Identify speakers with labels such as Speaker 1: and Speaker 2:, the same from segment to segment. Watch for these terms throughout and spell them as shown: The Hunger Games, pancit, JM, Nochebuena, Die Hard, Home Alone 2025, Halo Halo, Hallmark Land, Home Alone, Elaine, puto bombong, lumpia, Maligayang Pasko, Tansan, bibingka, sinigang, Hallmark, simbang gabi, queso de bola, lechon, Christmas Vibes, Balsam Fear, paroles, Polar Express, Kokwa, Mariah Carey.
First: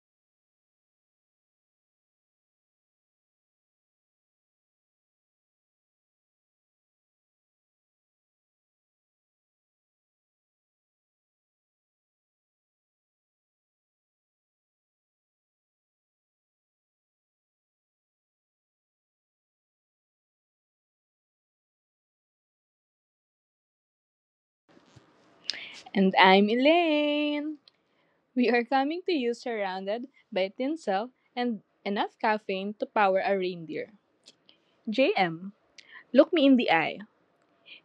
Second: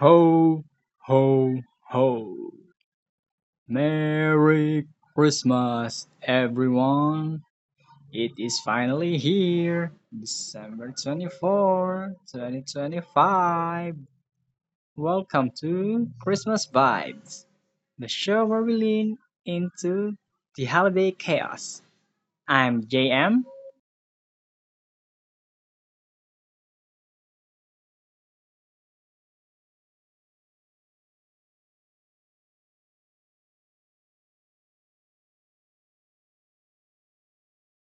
Speaker 1: Ho, ho, ho! Merry Christmas, everyone! It is finally here, December 24, 2025. Welcome to Christmas Vibes, the show where we lean into the holiday chaos. I'm JM.
Speaker 2: And I'm Elaine. We are coming to you surrounded by tinsel and enough caffeine to power a reindeer. JM, look me in the eye.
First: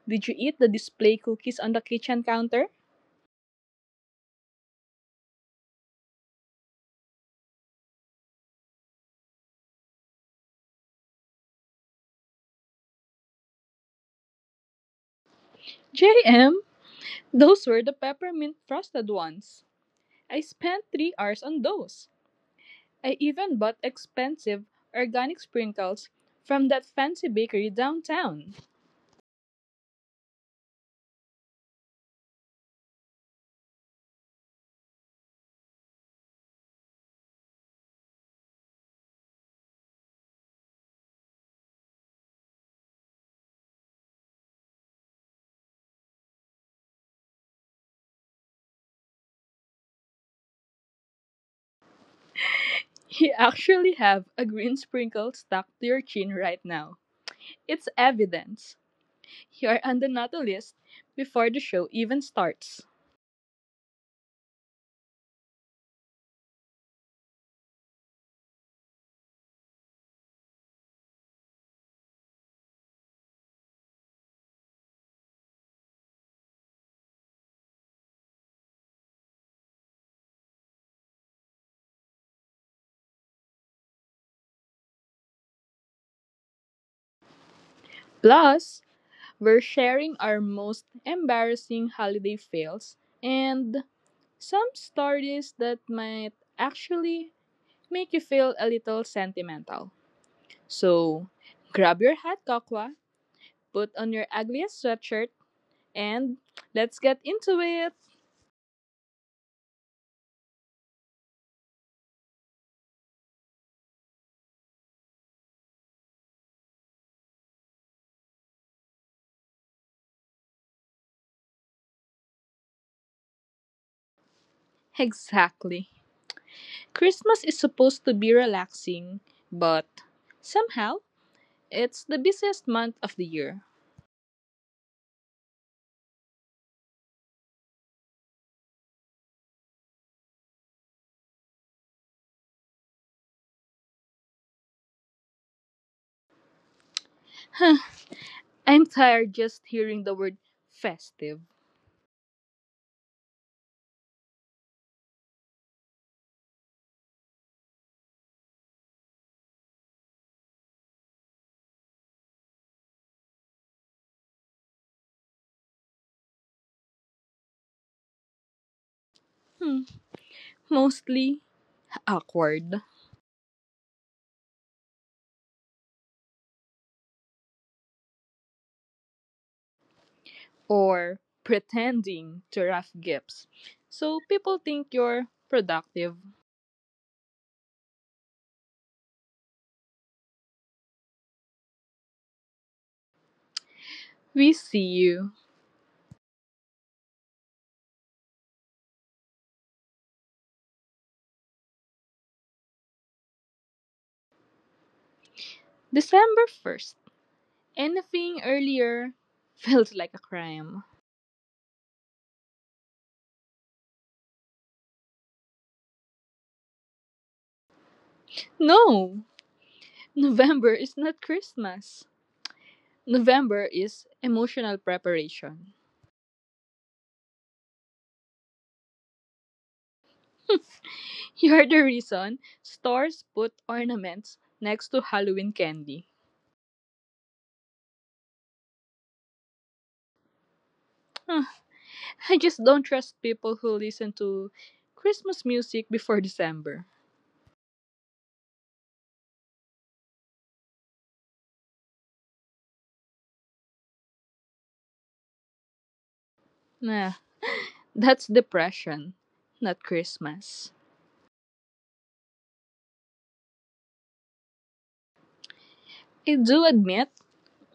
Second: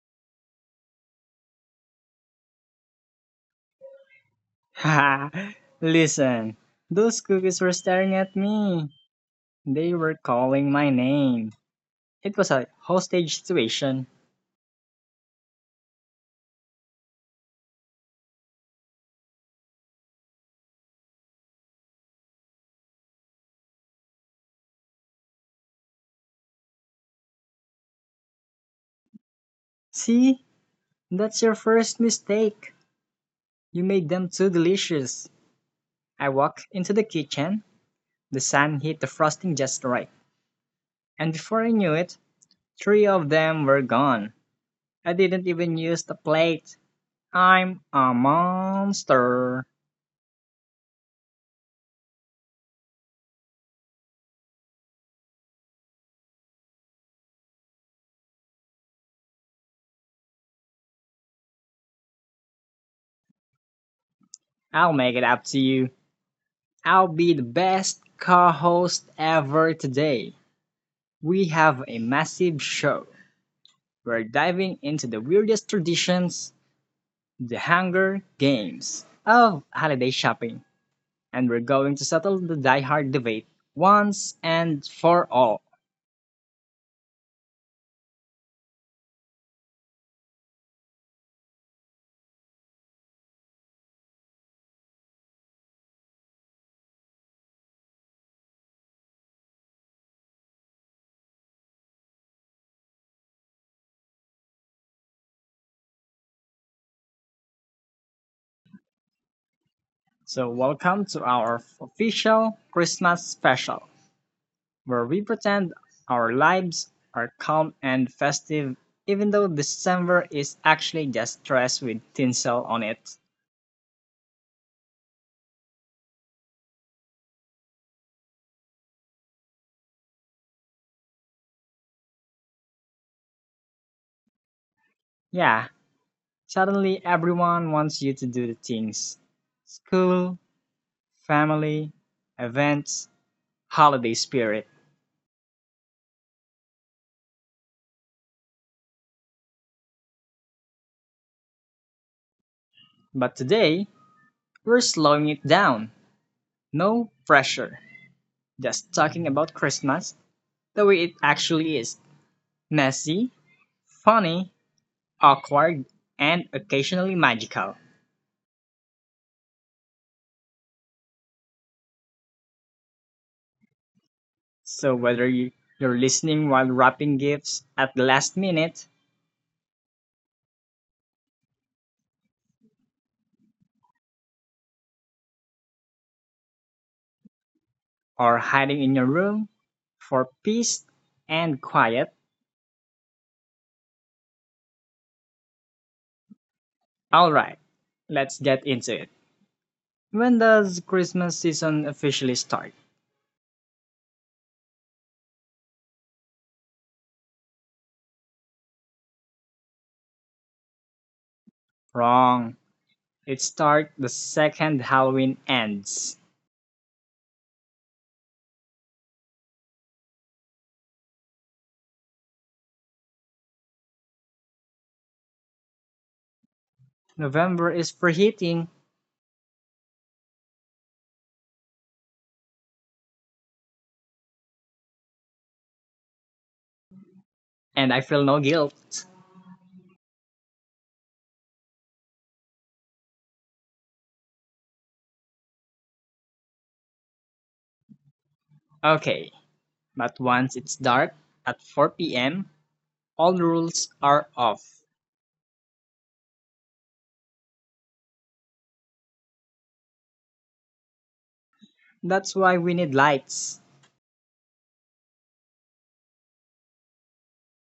Speaker 2: Did you eat the display cookies on the kitchen counter?
Speaker 1: Haha, listen, those cookies were staring at me. They were calling my name. It was a hostage situation.
Speaker 2: JM, those were the peppermint frosted ones. I spent 3 hours on those. I even bought expensive organic sprinkles from that fancy bakery downtown.
Speaker 1: See? That's your first mistake. You made them too delicious. I walked into the kitchen. The sun hit the frosting just right. And before I knew it, three of them were gone. I didn't even use the plate. I'm a monster.
Speaker 2: You actually have a green sprinkle stuck to your chin right now. It's evidence. You're on the naughty list before the show even starts.
Speaker 1: I'll make it up to you. I'll be the best co host ever today. We have a massive show. We're diving into the weirdest traditions: The Hunger Games of holiday shopping, and we're going to settle the die-hard debate once and for all.
Speaker 2: Plus, we're sharing our most embarrassing holiday fails and some stories that might actually make you feel a little sentimental. So, grab your hat, Kokwa, put on your ugliest sweatshirt, and let's get into it!
Speaker 1: So, welcome to our official Christmas special, where we pretend our lives are calm and festive, even though December is actually just stress with tinsel on it.
Speaker 2: Exactly. Christmas is supposed to be relaxing, but somehow it's the busiest month of the year.
Speaker 1: Yeah, suddenly everyone wants you to do the things: school, family, events, holiday spirit.
Speaker 2: I'm tired just hearing the word festive.
Speaker 1: But today, we're slowing it down. No pressure. Just talking about Christmas the way it actually is: messy, funny, awkward, and occasionally magical.
Speaker 2: Hmm, mostly awkward
Speaker 1: So, whether you're listening while wrapping gifts at the last minute
Speaker 2: or pretending to wrap gifts. So people think you're productive.
Speaker 1: or hiding in your room for peace and quiet,
Speaker 2: We see you.
Speaker 1: alright, let's get into it. When does Christmas season officially start?
Speaker 2: December 1st. Anything earlier feels like a crime.
Speaker 1: Wrong. It starts the second Halloween ends.
Speaker 2: No, November is not Christmas. November is emotional preparation.
Speaker 1: November is for heating,
Speaker 2: You're the reason stores put ornaments next to Halloween candy.
Speaker 1: and I feel no guilt.
Speaker 2: Huh, I just don't trust people who listen to Christmas music before December.
Speaker 1: Okay, but once it's dark at 4 p.m., all rules are off.
Speaker 2: Nah, that's depression, not Christmas.
Speaker 1: That's why we need lights.
Speaker 2: I do admit,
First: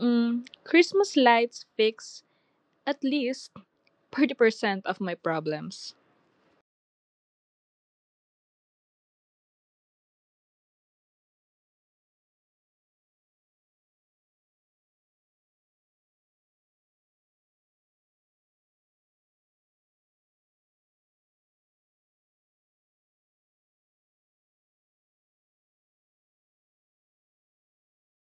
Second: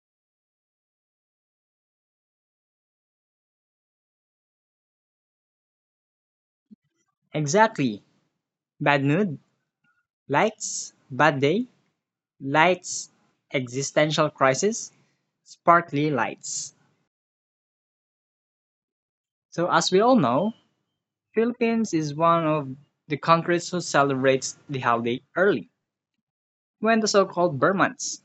Speaker 2: Christmas lights fix at least 30% of my problems.
Speaker 1: Exactly. Bad mood, lights, bad day, lights, existential crisis, sparkly lights. So, as we all know, Philippines is one of the countries who celebrates the holiday early, when the so-called Burmans.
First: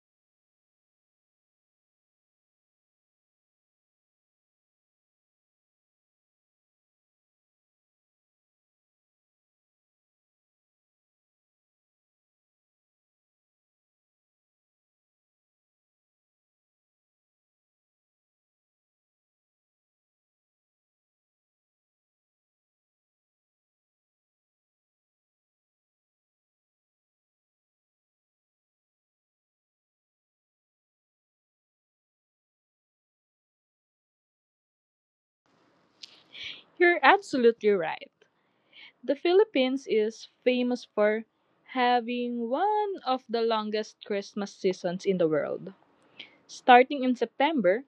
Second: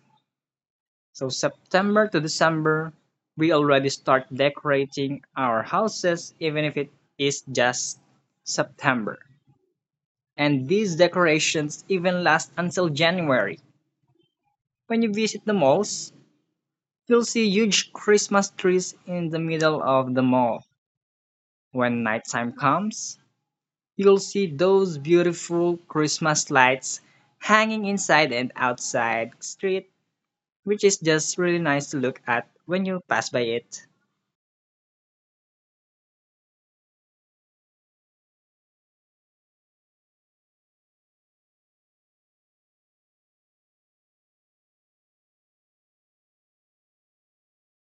Speaker 1: So September to December, we already start decorating our houses, even if it is just September. And these decorations even last until January. When you visit the malls, you'll see huge Christmas trees in the middle of the mall. When nighttime comes, you'll see those beautiful Christmas lights hanging inside and outside the street, which is just really nice to look at when you pass by it.
Speaker 2: You're absolutely right. The Philippines is famous for having one of the longest Christmas seasons in the world. Starting in September,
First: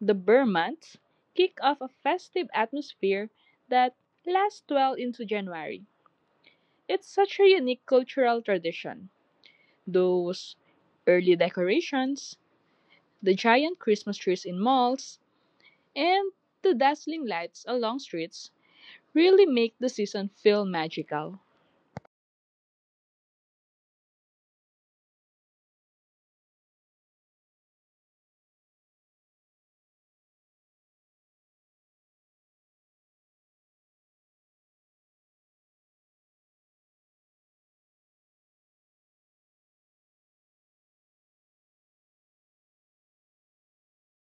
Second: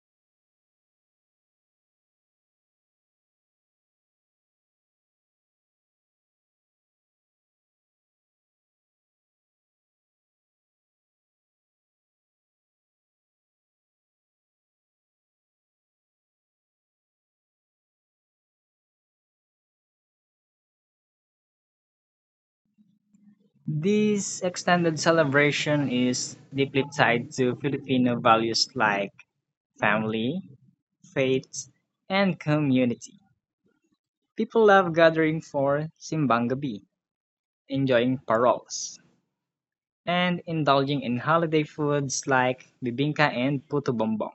Speaker 2: the Burr months kick off a festive atmosphere that lasts well into January. It's such a unique cultural tradition. Those early decorations, the giant Christmas trees in malls, and the dazzling lights along streets really make the season feel magical.
Speaker 1: This extended celebration is deeply tied to Filipino values like family, faith, and community. People love gathering for Simbang Gabi, enjoying paroles, and indulging in holiday foods like bibingka and puto bombong.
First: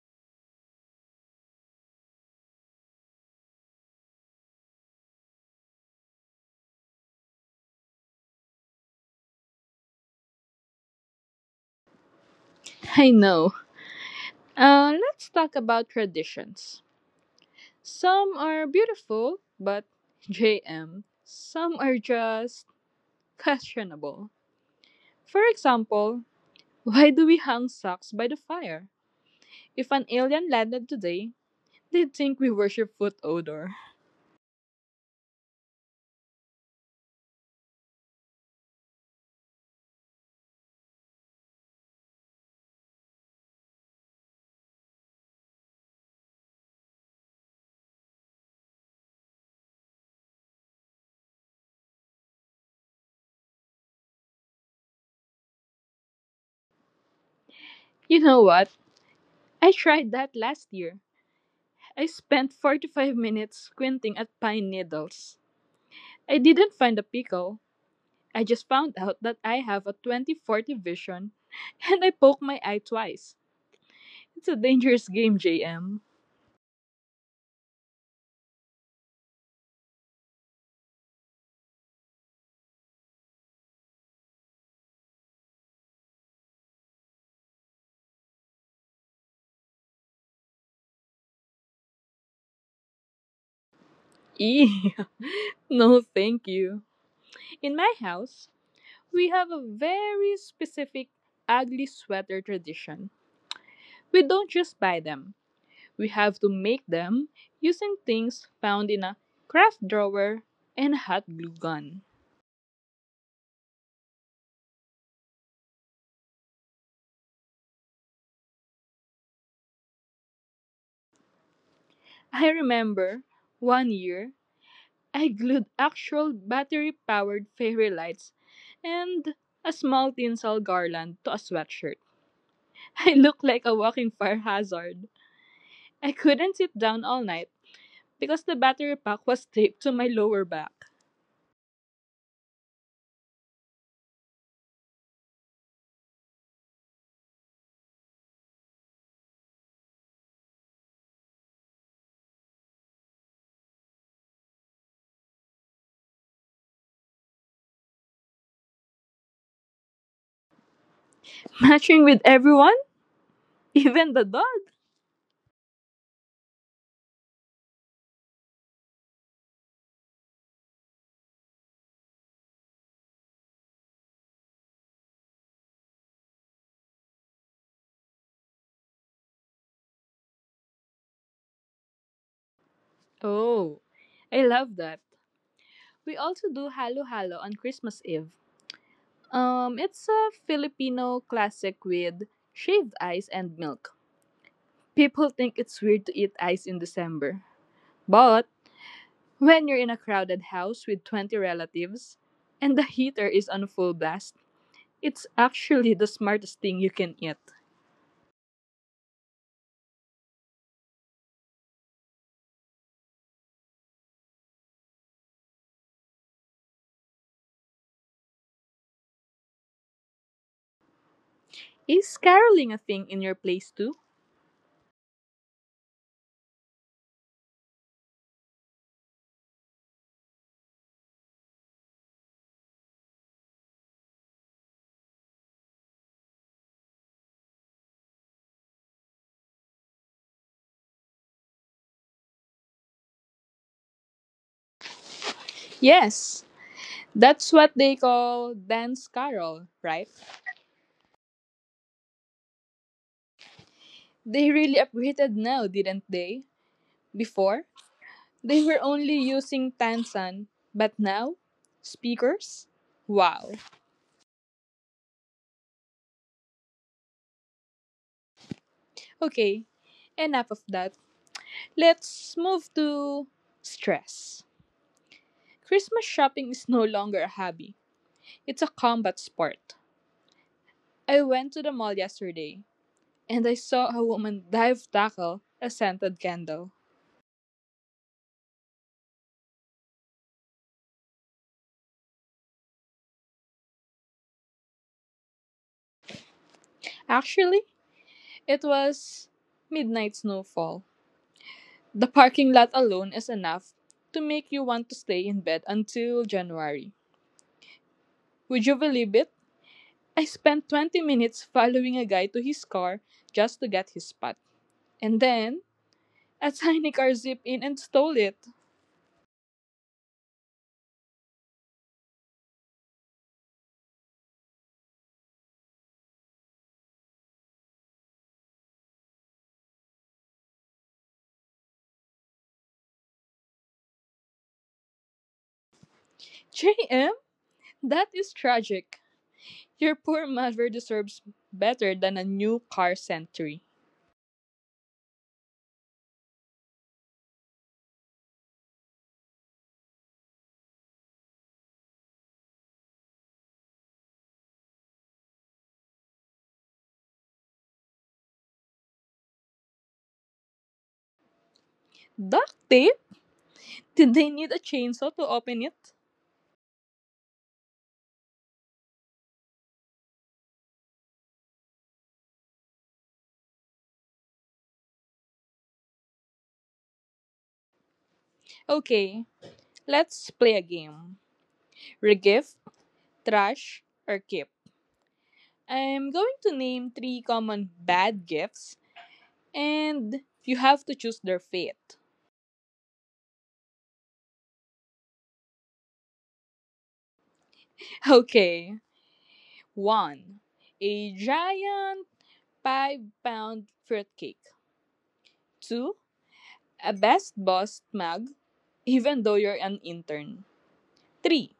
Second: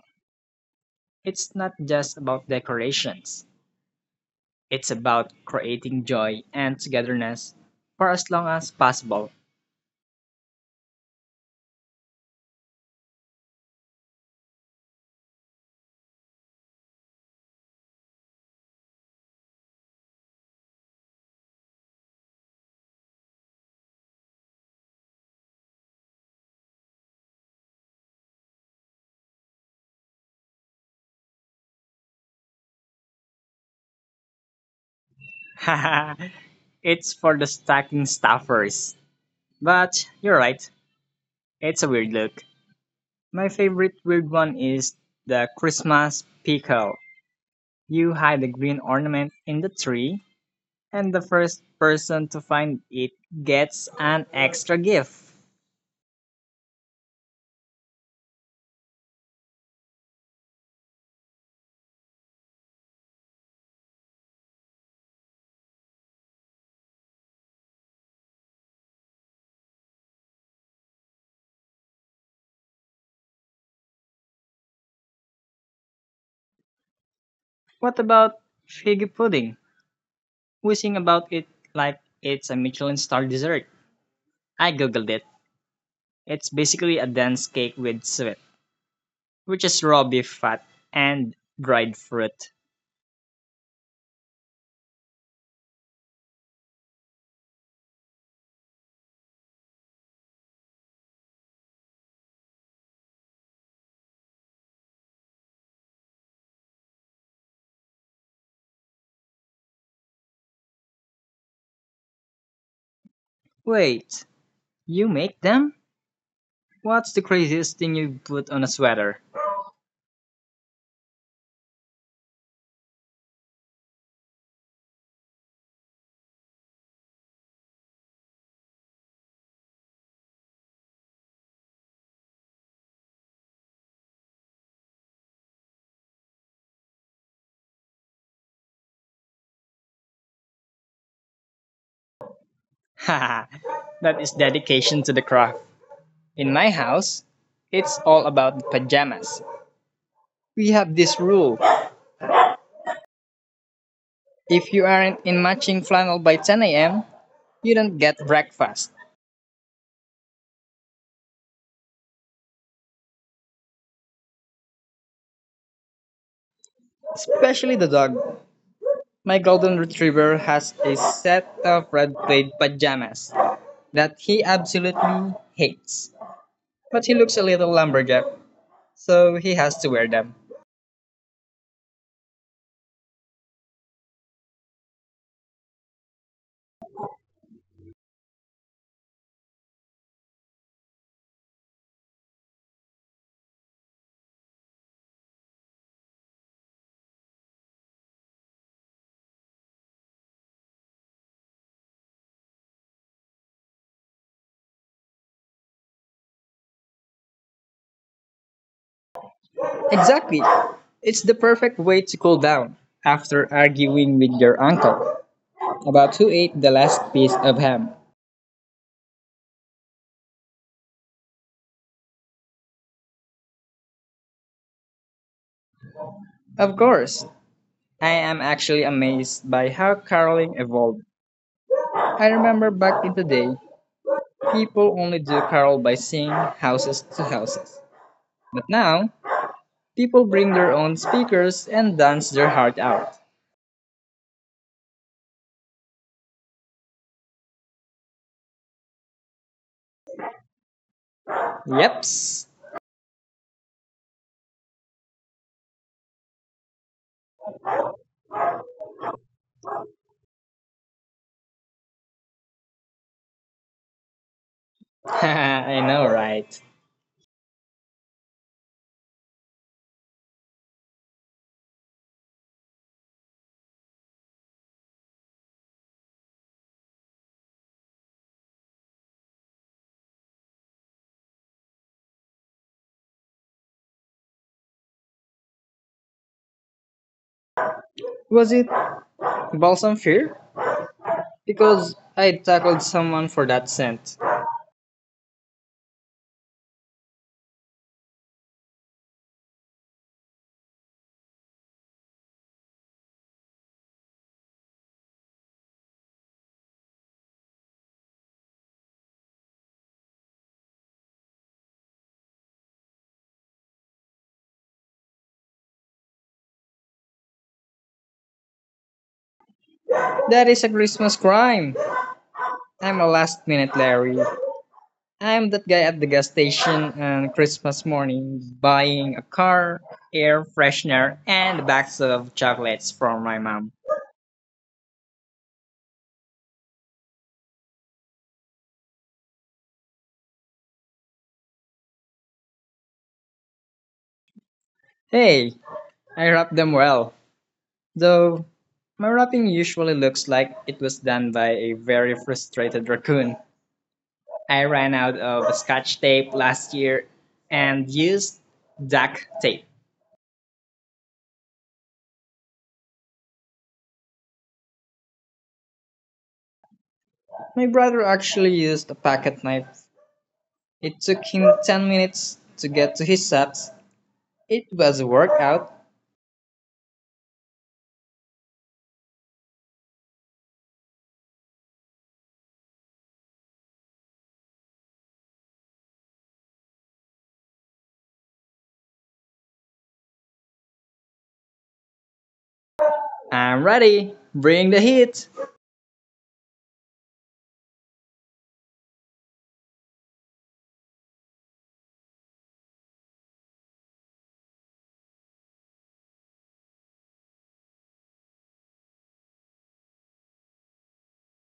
Speaker 1: It's not just about decorations. It's about creating joy and togetherness for as long as possible.
Speaker 2: I know. Let's talk about traditions. Some are beautiful, but JM, some are just questionable. For example, why do we hang socks by the fire? If an alien landed today, they'd think we worship foot odor.
Speaker 1: It's for the stacking staffers. But you're right, it's a weird look. My favorite weird one is the Christmas pickle. You hide the green ornament in the tree, and the first person to find it gets an extra gift.
Speaker 2: You know what? I tried that last year. I spent 45 minutes squinting at pine needles. I didn't find a pickle. I just found out that I have a 2040 vision and I poked my eye twice. It's a dangerous game, JM.
Speaker 1: What about fig pudding? We sing about it like it's a Michelin star dessert. I googled it. It's basically a dense cake with sweet, which is raw beef fat and dried fruit.
Speaker 2: Eee, no, thank you. In my house, we have a very specific ugly sweater tradition. We don't just buy them, we have to make them using things found in a craft drawer and a hot glue gun.
Speaker 1: Wait, you make them? What's the craziest thing you put on a sweater?
Speaker 2: I remember one year I glued actual battery powered fairy lights and a small tinsel garland to a sweatshirt. I looked like a walking fire hazard. I couldn't sit down all night because the battery pack was taped to my lower back.
Speaker 1: Haha, that is dedication to the craft. In my house, it's all about the pajamas. We have this rule: if you aren't in matching flannel by 10 a.m., you don't get breakfast.
Speaker 2: Matching with everyone, even the dog.
Speaker 1: Especially the dog. My golden retriever has a set of red plaid pajamas that he absolutely hates. But he looks a little lumberjack, so he has to wear them.
Speaker 2: Oh, I love that. We also do Halo Halo on Christmas Eve. It's a Filipino classic with shaved ice and milk. People think it's weird to eat ice in December. But when you're in a crowded house with 20 relatives and the heater is on full blast, it's actually the smartest thing you can eat.
Speaker 1: Exactly. It's the perfect way to cool down after arguing with your uncle about who ate the last piece of ham.
Speaker 2: Is caroling a thing in your place too?
Speaker 1: Of course, I am actually amazed by how caroling evolved. I remember back in the day, people only do carol by singing houses to houses. But now, people bring their own speakers and dance their heart out.
Speaker 2: Yes. That's what they call dance carol, right?
Speaker 1: Yeps.
Speaker 2: They really upgraded now, didn't they? Before, they were only using Tansan, but now speakers? Wow.
Speaker 1: I know, right?
Speaker 2: Okay, enough of that. Let's move to stress. Christmas shopping is no longer a hobby, it's a combat sport. I went to the mall yesterday and I saw a woman dive tackle a scented candle.
Speaker 1: Was it Balsam Fear? Because I tackled someone for that scent.
Speaker 2: Actually, it was midnight snowfall. The parking lot alone is enough to make you want to stay in bed until January. Would you believe it? I spent 20 minutes following a guy to his car just to get his spot. And then, a tiny car zipped in and stole it.
Speaker 1: That is a Christmas crime. I'm a last minute Larry. I'm that guy at the gas station on Christmas morning buying a car, air freshener, and bags of chocolates from my mom.
Speaker 2: JM, that is tragic. Your poor mother deserves better than a new car sentry.
Speaker 1: Hey, I wrap them well. Though, my wrapping usually looks like it was done by a very frustrated raccoon. I ran out of scotch tape last year and used duct tape.
Speaker 2: Duct tape? Did they need a chainsaw to open it?
Speaker 1: My brother actually used a pocket knife. It took him 10 minutes to get to his steps. It was a workout.
Speaker 2: Okay, let's play a game. Regift, trash, or keep. I'm going to name three common bad gifts, and you have to choose their fate.
Speaker 1: I'm ready. Bring the heat.
Speaker 2: Okay, 1. A giant 5 pound fruitcake. 2. A best boss mug, even though you're an intern. 3.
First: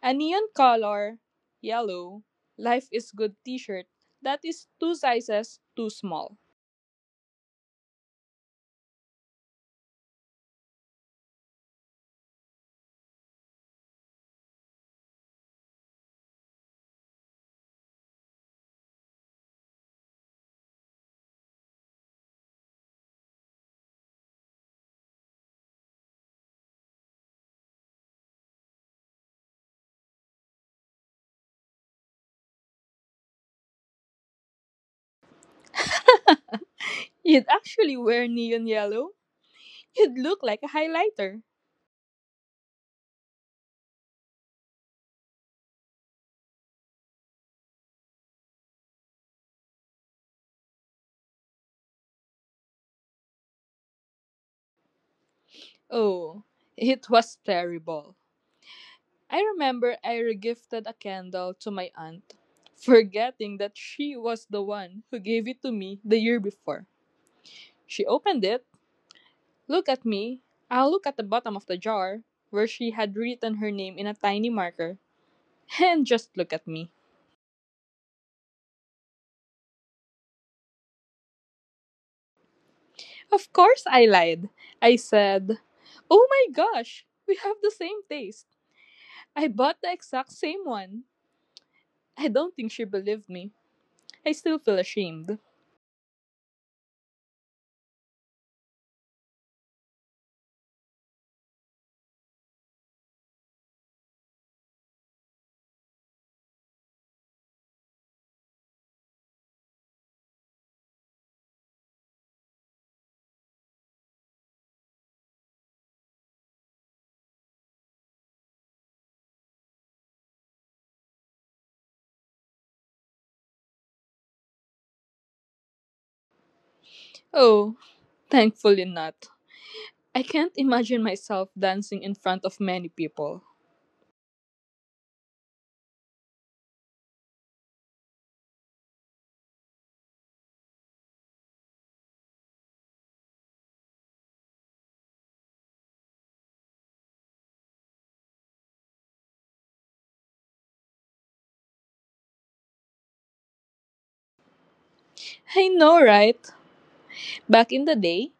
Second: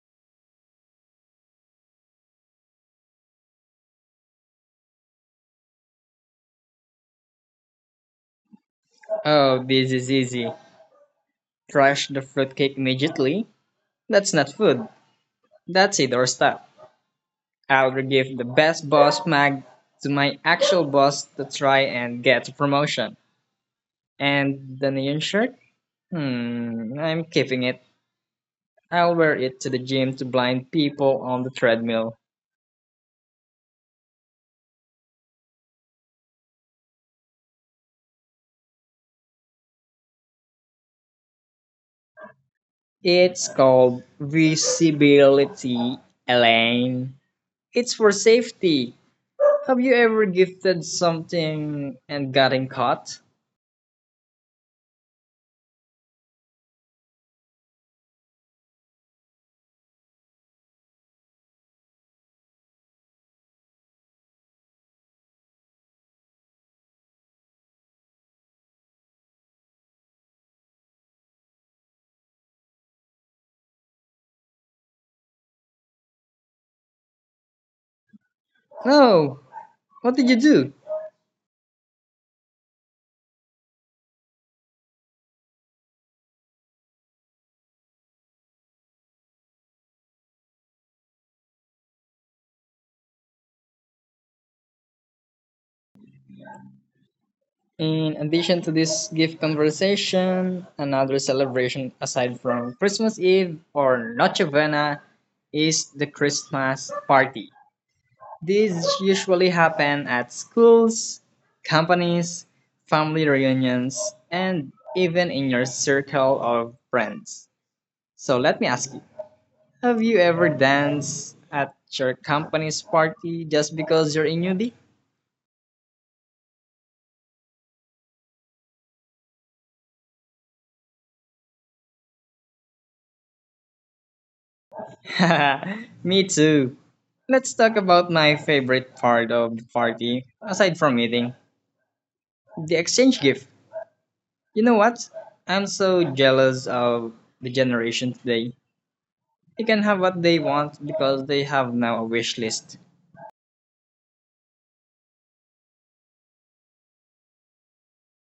Speaker 2: A neon color, yellow, life is good t shirt that is two sizes too small.
Speaker 1: Oh, this is easy. Crush the fruitcake immediately. That's not food. That's indoor stuff. I'll give the best boss mag to my actual boss to try and get a promotion. And the neon shirt? I'm keeping it. I'll wear it to the gym to blind people on the treadmill.
Speaker 2: You'd actually wear neon yellow? You'd look like a highlighter.
Speaker 1: It's called visibility, Elaine. It's for safety. Have you ever gifted something and gotten caught?
Speaker 2: Oh, it was terrible. I remember I regifted a candle to my aunt, forgetting that she was the one who gave it to me the year before. She opened it, looked at me, I looked at the bottom of the jar, where she had written her name in a tiny marker, and just looked at me.
Speaker 1: No. What did you do?
Speaker 2: Of course I lied. I said, "Oh my gosh, we have the same taste. I bought the exact same one." I don't think she believed me. I still feel ashamed.
Speaker 1: In addition to this gift conversation, another celebration aside from Christmas Eve or Nochebuena is the Christmas party. These usually happen at schools, companies, family reunions, and even in your circle of friends. So let me ask you: have you ever danced at your company's party just because you're a newbie?
Speaker 2: Oh, thankfully not. I can't imagine myself dancing in front of many people.
Speaker 1: Me too. Let's talk about my favorite part of the party, aside from eating: the exchange gift. You know what? I'm so jealous of the generation today. They can have what they want because they have now a wish list.
Speaker 2: I know, right? Back in the day,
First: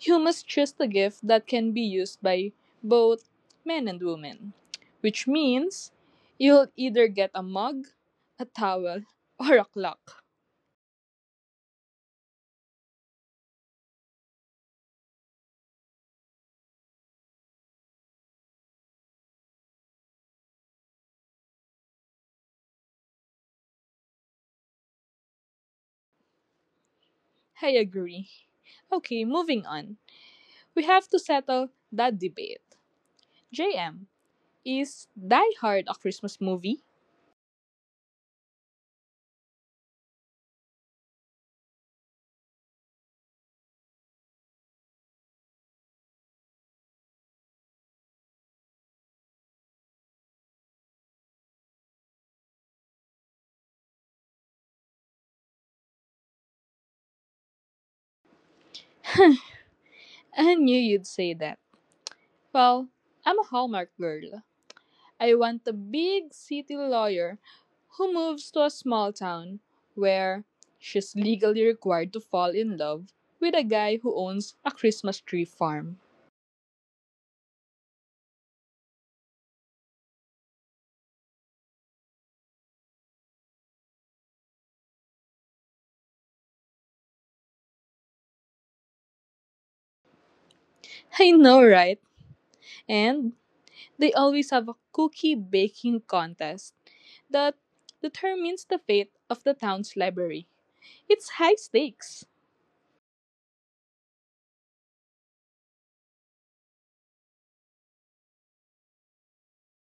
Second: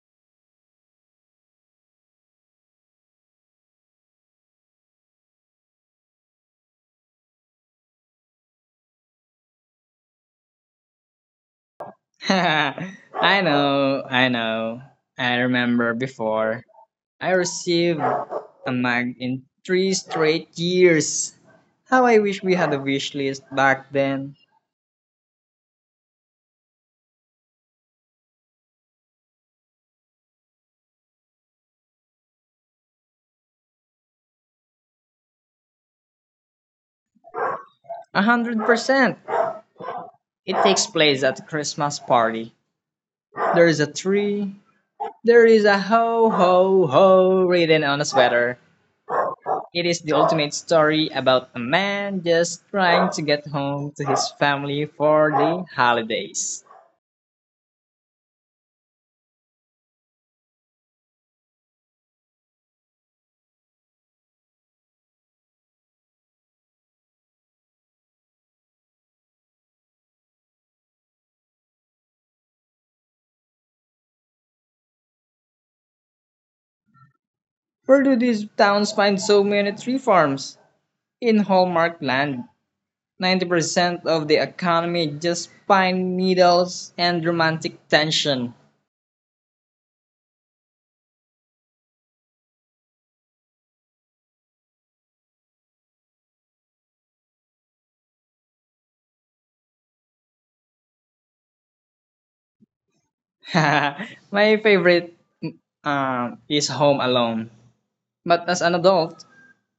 Speaker 2: humans chose a gift that can be used by both men and women, which means you'll either get a mug, a towel, or a clock.
Speaker 1: I know, I know. I remember before. I received a mag in three straight years. How I wish we had a wish list back then.
Speaker 2: I agree. Okay, moving on. We have to settle that debate. JM, is Die Hard a Christmas movie?
Speaker 1: 100%. It takes place at a Christmas party. There is a tree. There is a ho ho ho written on a sweater. It is the ultimate story about a man just trying to get home to his family for the holidays.
Speaker 2: I knew you'd say that. Well, I'm a Hallmark girl, I want a big city lawyer who moves to a small town where she's legally required to fall in love with a guy who owns a Christmas tree farm.
Speaker 1: Where do these towns find so many tree farms? In Hallmark Land, 90% of the economy just pine needles and romantic tension.
Speaker 2: I know, right? And they always have a cookie baking contest that determines the fate of the town's library. It's high stakes.
Speaker 1: My favorite is Home Alone. But as an adult,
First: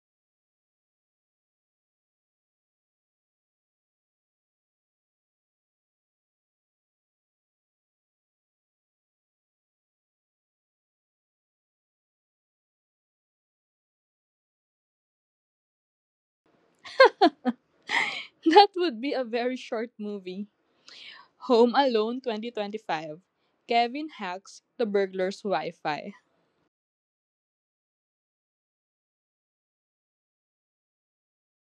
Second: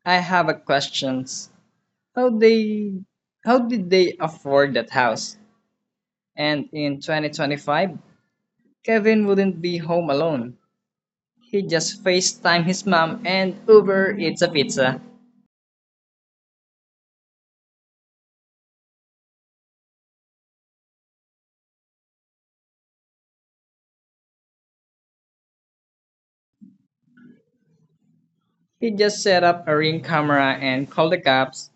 Speaker 1: I have a questions. How they how did they afford that house? And in 2025, Kevin wouldn't be home alone. He just FaceTime his mom and Uber eats a pizza.
Speaker 2: That would be a very short movie. Home Alone 2025. Kevin hacks the burglar's Wi Fi.
Speaker 1: He just set up a ring camera and called the cops.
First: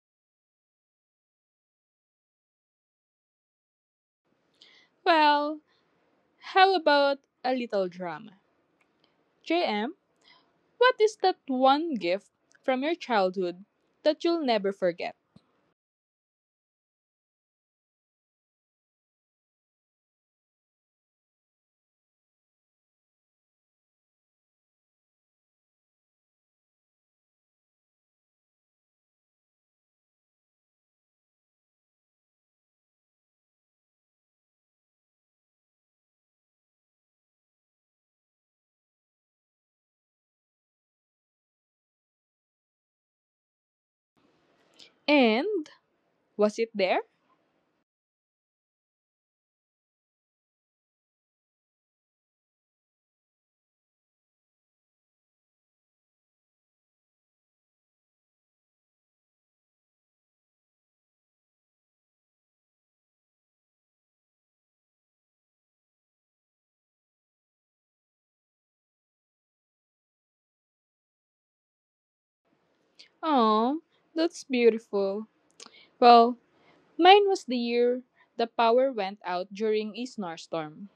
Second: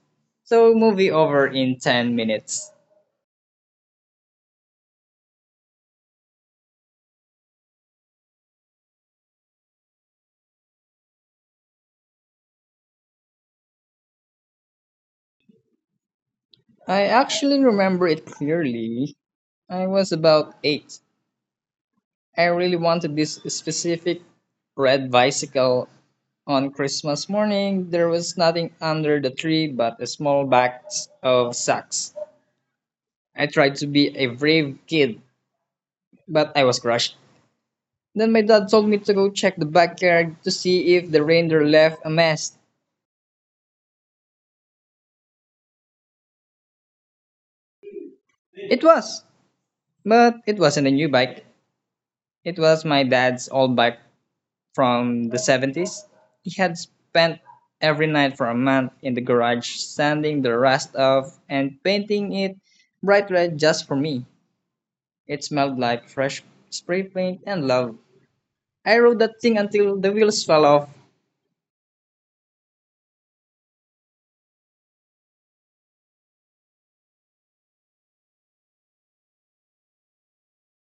Speaker 1: So movie over in 10 minutes.
Speaker 2: Well, how about a little drama? JM, what is that one gift from your childhood that you'll never forget?
Speaker 1: I actually remember it clearly. I was about 8. I really wanted this specific red bicycle. On Christmas morning, there was nothing under the tree but a small box of socks. I tried to be a brave kid, but I was crushed. Then my dad told me to go check the backyard to see if the reindeer left a mess.
Speaker 2: And was it there?
Speaker 1: It was, but it wasn't a new bike. It was my dad's old bike from the 70s. He had spent every night for a month in the garage sanding the rust off and painting it bright red just for me. It smelled like fresh spray paint and love. I rode that thing until the wheels fell off.
Speaker 2: Oh, that's beautiful. Well, mine was the year the power went out during a snowstorm.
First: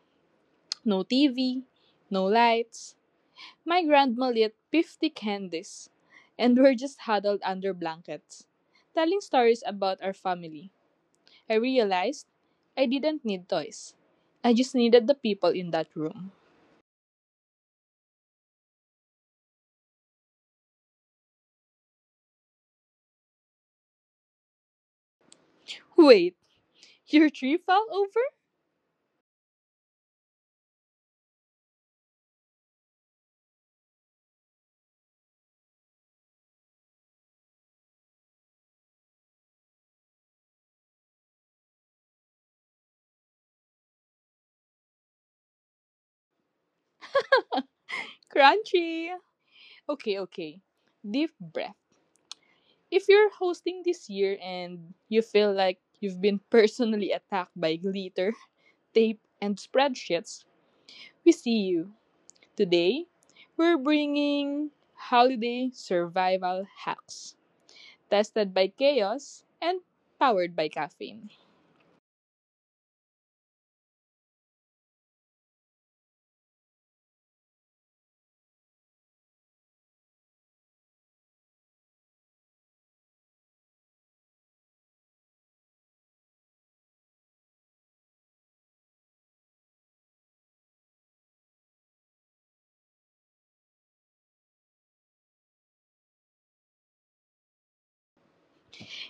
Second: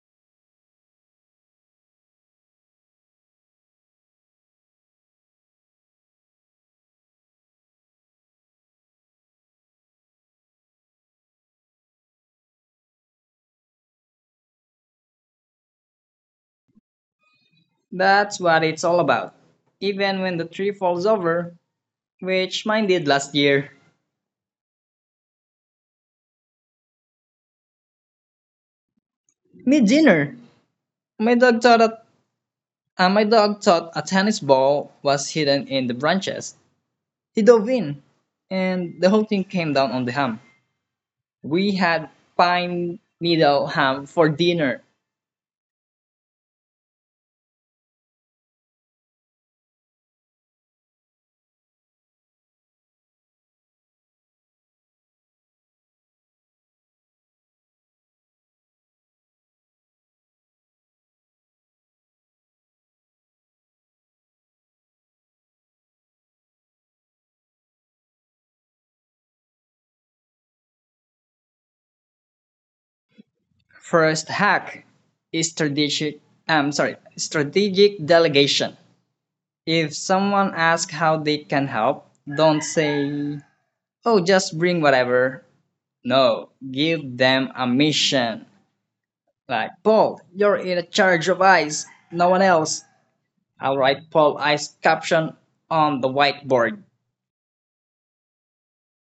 Speaker 2: No TV, no lights. My grandma lit 50 candles and we're just huddled under blankets, telling stories about our family. I realized I didn't need toys. I just needed the people in that room.
Speaker 1: That's what it's all about. Even when the tree falls over, which mine did last year.
Speaker 2: Wait, your tree fell over?
Speaker 1: Mid-dinner, my dog thought that, my dog thought a tennis ball was hidden in the branches. He dove in, and the whole thing came down on the ham. We had pine needle ham for dinner.
Speaker 2: Crunchy! Okay, okay. Deep breath. If you're hosting this year and you feel like you've been personally attacked by glitter, tape, and spreadsheets, we see you. Today, we're bringing holiday survival hacks tested by chaos and powered by caffeine.
Speaker 1: First hack is strategic. I'm sorry, strategic delegation. If someone asks how they can help, don't say, "Oh, just bring whatever." No, give them a mission. Like, Paul, you're in charge of ice, no one else. I'll write Paul Ice caption on the whiteboard.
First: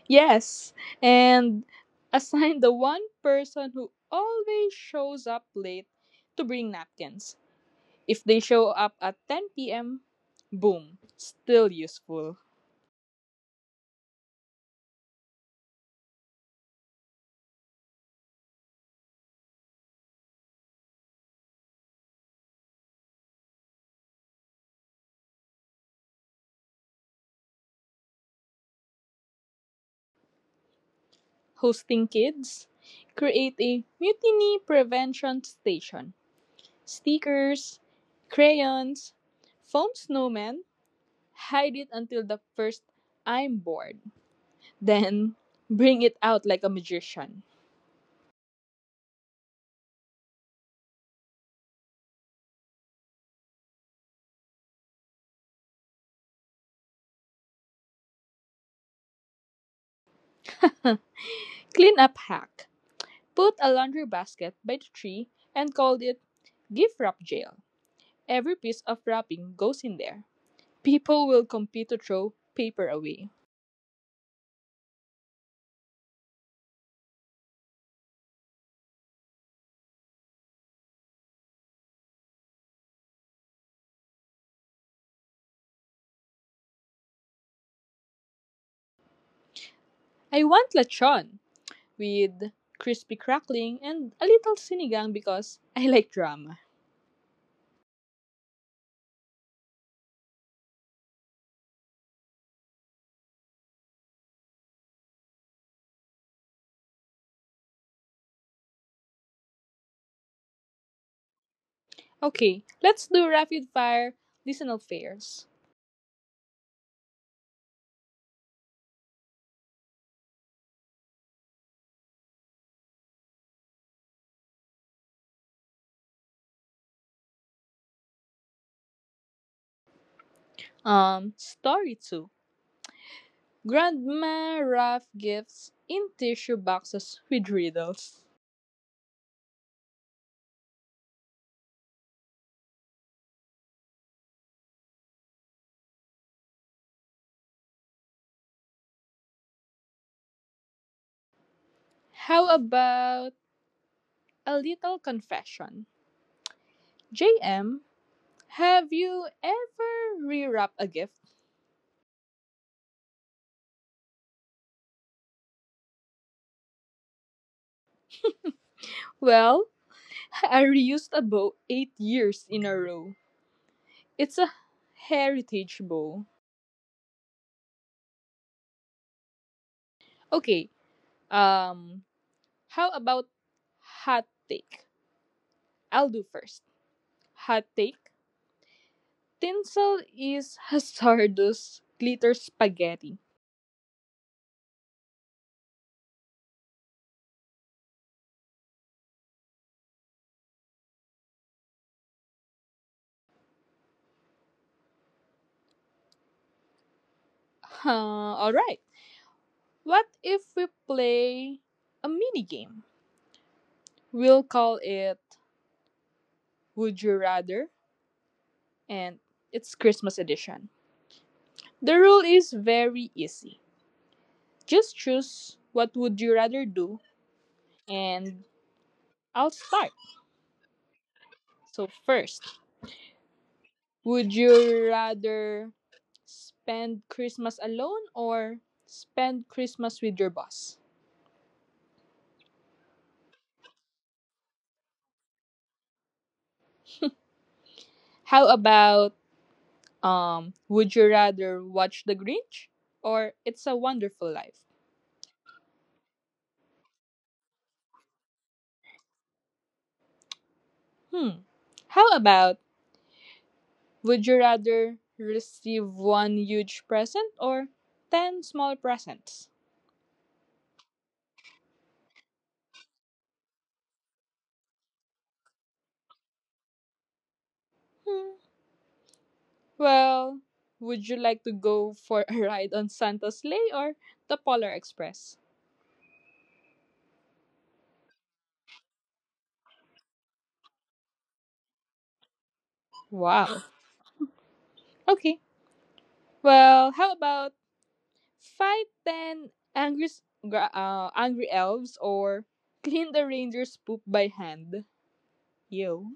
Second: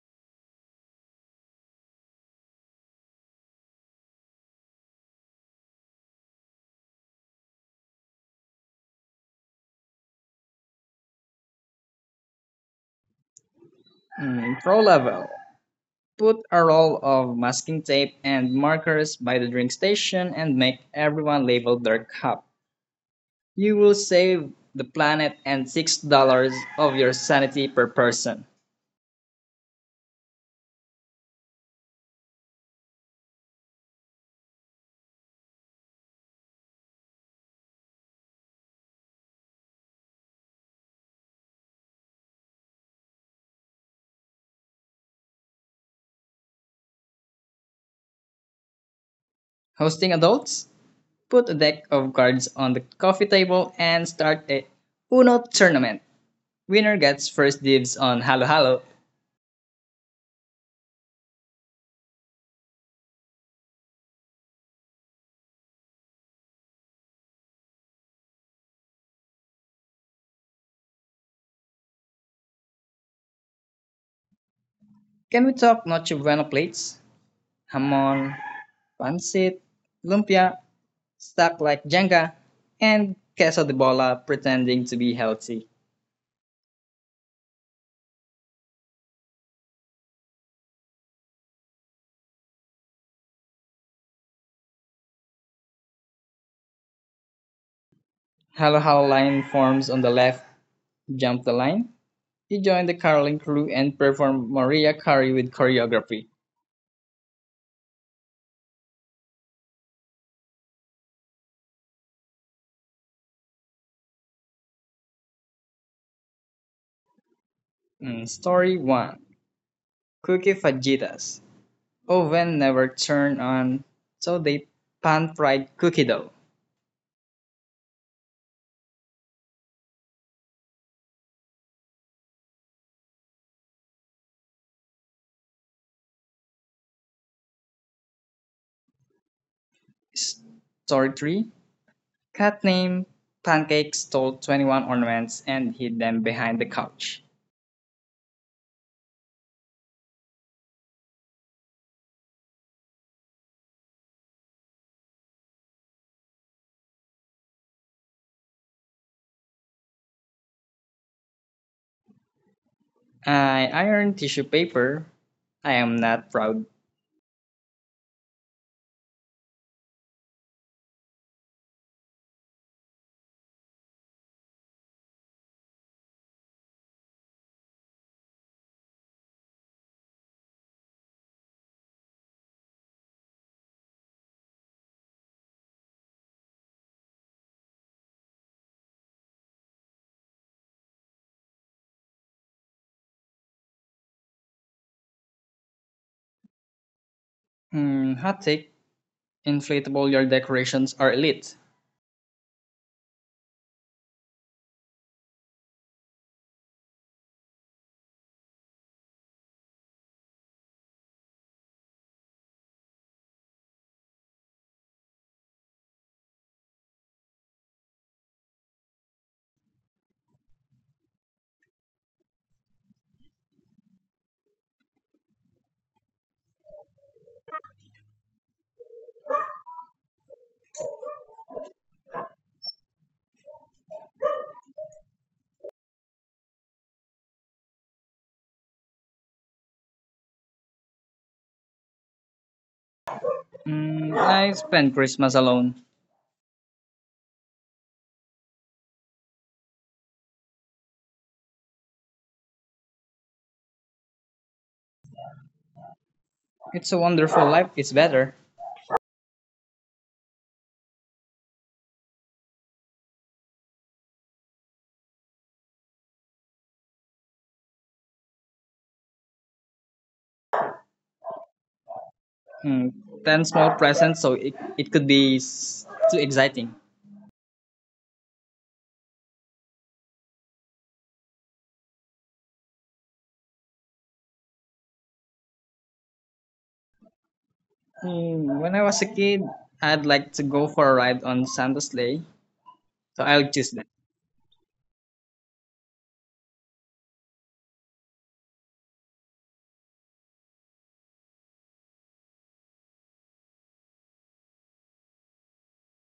Speaker 2: Yes, and assign the one person who always shows up late to bring napkins. If they show up at 10 p.m., boom, still useful.
Speaker 1: Hmm, pro level. Put a roll of masking tape and markers by the drink station and make everyone label their cup. You will save the planet and $6 of your sanity per person.
Speaker 2: Hosting kids, create a mutiny prevention station. Stickers, crayons, foam snowmen, hide it until the first "I'm bored." Then bring it out like a magician.
Speaker 1: Hosting adults? Put a deck of cards on the coffee table and start a Uno tournament. Winner gets first dibs on Halo Halo.
Speaker 2: Clean up hack: put a laundry basket by the tree and called it Gift Wrap Jail. Every piece of wrapping goes in there. People will compete to throw paper away.
Speaker 1: Can we talk Noche Buena plates? Hamon, pancit, lumpia, stuck like Jenga, and queso de bola pretending to be healthy.
Speaker 2: I want lechon with crispy crackling and a little sinigang because I like drama.
Speaker 1: Hello Hello line forms on the left, jump the line. He joined the caroling crew and performed Mariah Carey with choreography.
Speaker 2: Okay, let's do rapid fire listener fairs.
Speaker 1: Story 1: cookie fajitas. Oven never turned on, so they pan fried cookie dough.
Speaker 2: Story 2. Grandma wrap gifts in tissue boxes with riddles.
Speaker 1: Story 3: cat named Pancake stole 21 ornaments and hid them behind the couch.
Speaker 2: How about a little confession? JM, have you ever rewrapped a gift?
Speaker 1: I ironed tissue paper. I am not proud.
Speaker 2: Well, I reused a bow 8 years in a row. It's a heritage bow. Okay, um, how about hot take? I'll do first. Hot take. Tinsel is hazardous glitter spaghetti.
Speaker 1: Hot take. Inflatable yard decorations are elite.
Speaker 2: Huh, alright. What if we play a mini game? We'll call it Would You Rather, and it's Christmas edition. The rule is very easy. Just choose what would you rather do, and I'll start. So first, would you rather spend Christmas alone or spend Christmas with your boss?
Speaker 1: I spend Christmas alone.
Speaker 2: How about, would you rather watch The Grinch or It's a Wonderful Life?
Speaker 1: It's a wonderful life. It's better.
Speaker 2: Hmm. How about would you rather receive one huge present or 10 small presents?
Speaker 1: Mm, 10 small presents, so it could be too exciting.
Speaker 2: Hmm. Well, would you like to go for a ride on Santa's sleigh or the Polar Express?
Speaker 1: When I was a kid, I'd like to go for a ride on Santa's sleigh, so I'll
Speaker 2: Wow.
Speaker 1: choose that.
Speaker 2: Okay. Well, how about fight 10 angry elves or clean the reindeer's poop by hand? Yo.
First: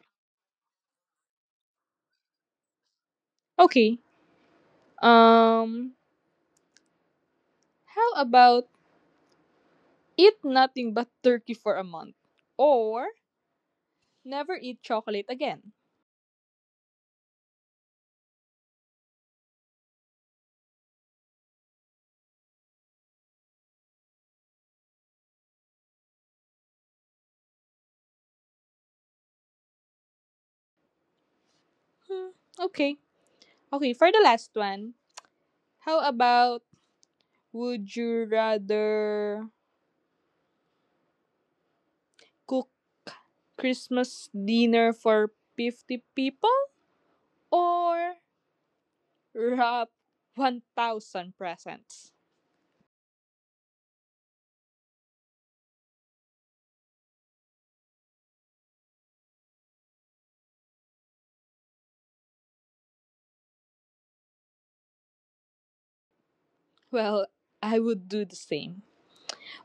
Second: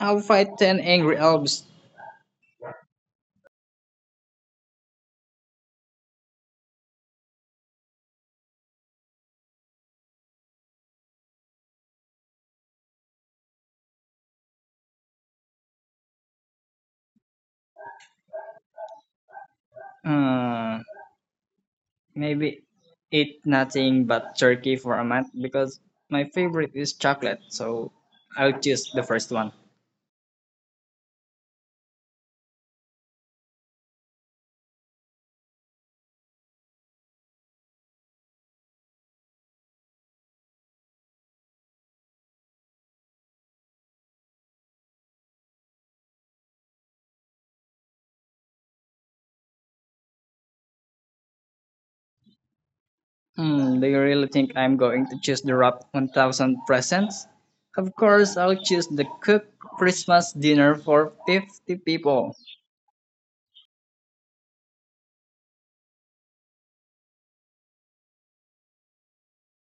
Speaker 1: I'll fight 10 angry elves.
Speaker 2: Okay. Um. How about eat nothing but turkey for a month or never eat chocolate again?
Speaker 1: Uh, Maybe eat nothing but turkey for a month because my favorite is chocolate, so I'll choose the first one.
Speaker 2: Hmm. Okay. Okay. For the last one, how about would you rather cook Christmas dinner for 50 people or wrap 1,000 presents?
Speaker 1: Do you really think I'm going to choose the wrap 1,000 presents? Of course, I'll choose the cooked Christmas dinner for 50 people.
Speaker 2: Well, I would do the same.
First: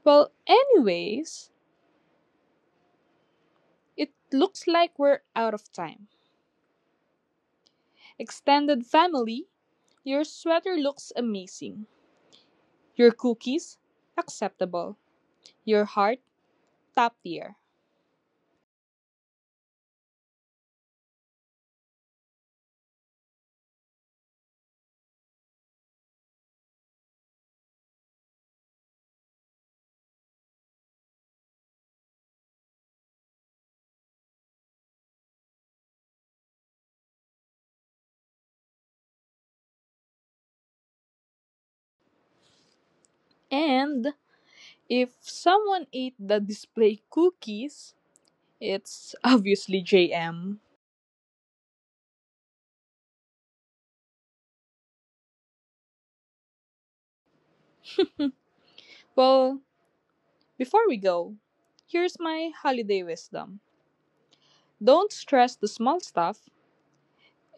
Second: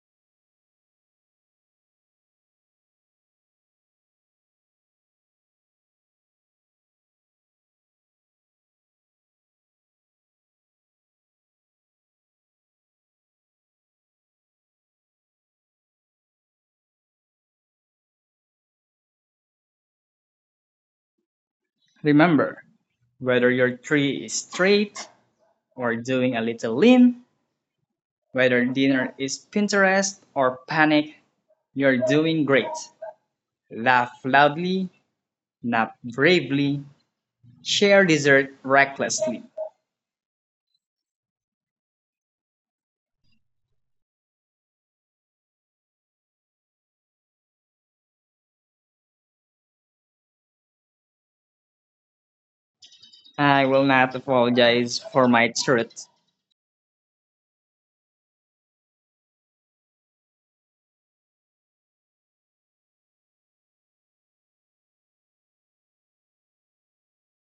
Speaker 2: Well, anyways, it looks like we're out of time. Extended family, your sweater looks amazing. Your cookies, acceptable. Your heart, top tier.
Speaker 1: Remember, whether your tree is straight or doing a little lean, whether dinner is Pinterest or panic, you're doing great. Laugh loudly, not bravely. Share dessert recklessly.
Speaker 2: And if someone ate the display cookies, it's obviously JM.
Speaker 1: I will not apologize for my truth.
Speaker 2: Well, before we go, here's my holiday wisdom. Don't stress the small stuff.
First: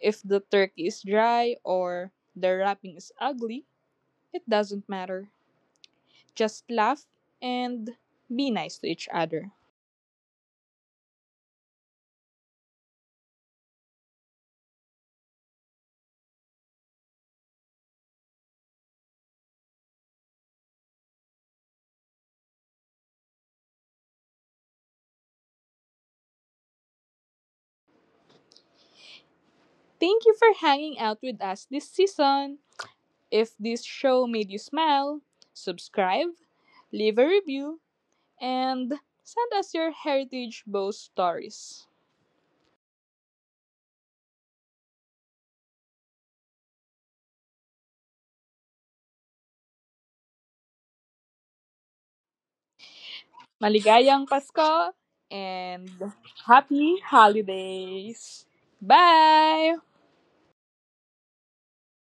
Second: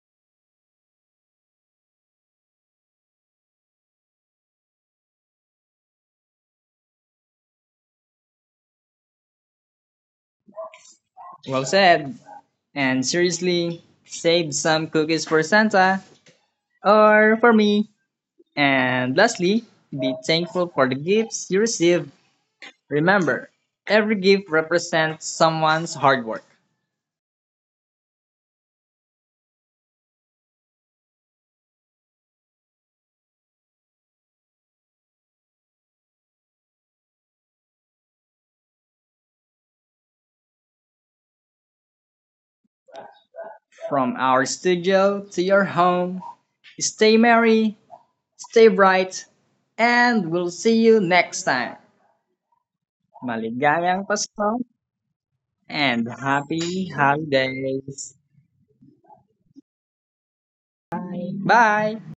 Speaker 2: If the turkey is dry or the wrapping is ugly, it doesn't matter. Just laugh and be nice to each other.
Speaker 1: Well said. And seriously, save some cookies for Santa or for me. And lastly, be thankful for the gifts you receive. Remember, every gift represents someone's hard work.
Speaker 2: Thank you for hanging out with us this season. If this show made you smile, subscribe, leave a review, and send us your heritage bow stories.
Speaker 1: From our studio to your home, stay merry, stay bright, and we'll see you next time. Maligayang
Speaker 2: Maligayang
Speaker 1: Pasko!
Speaker 2: Pasko and
Speaker 1: And happy
Speaker 2: happy
Speaker 1: holidays.
Speaker 2: holidays! Bye!
Speaker 1: Bye.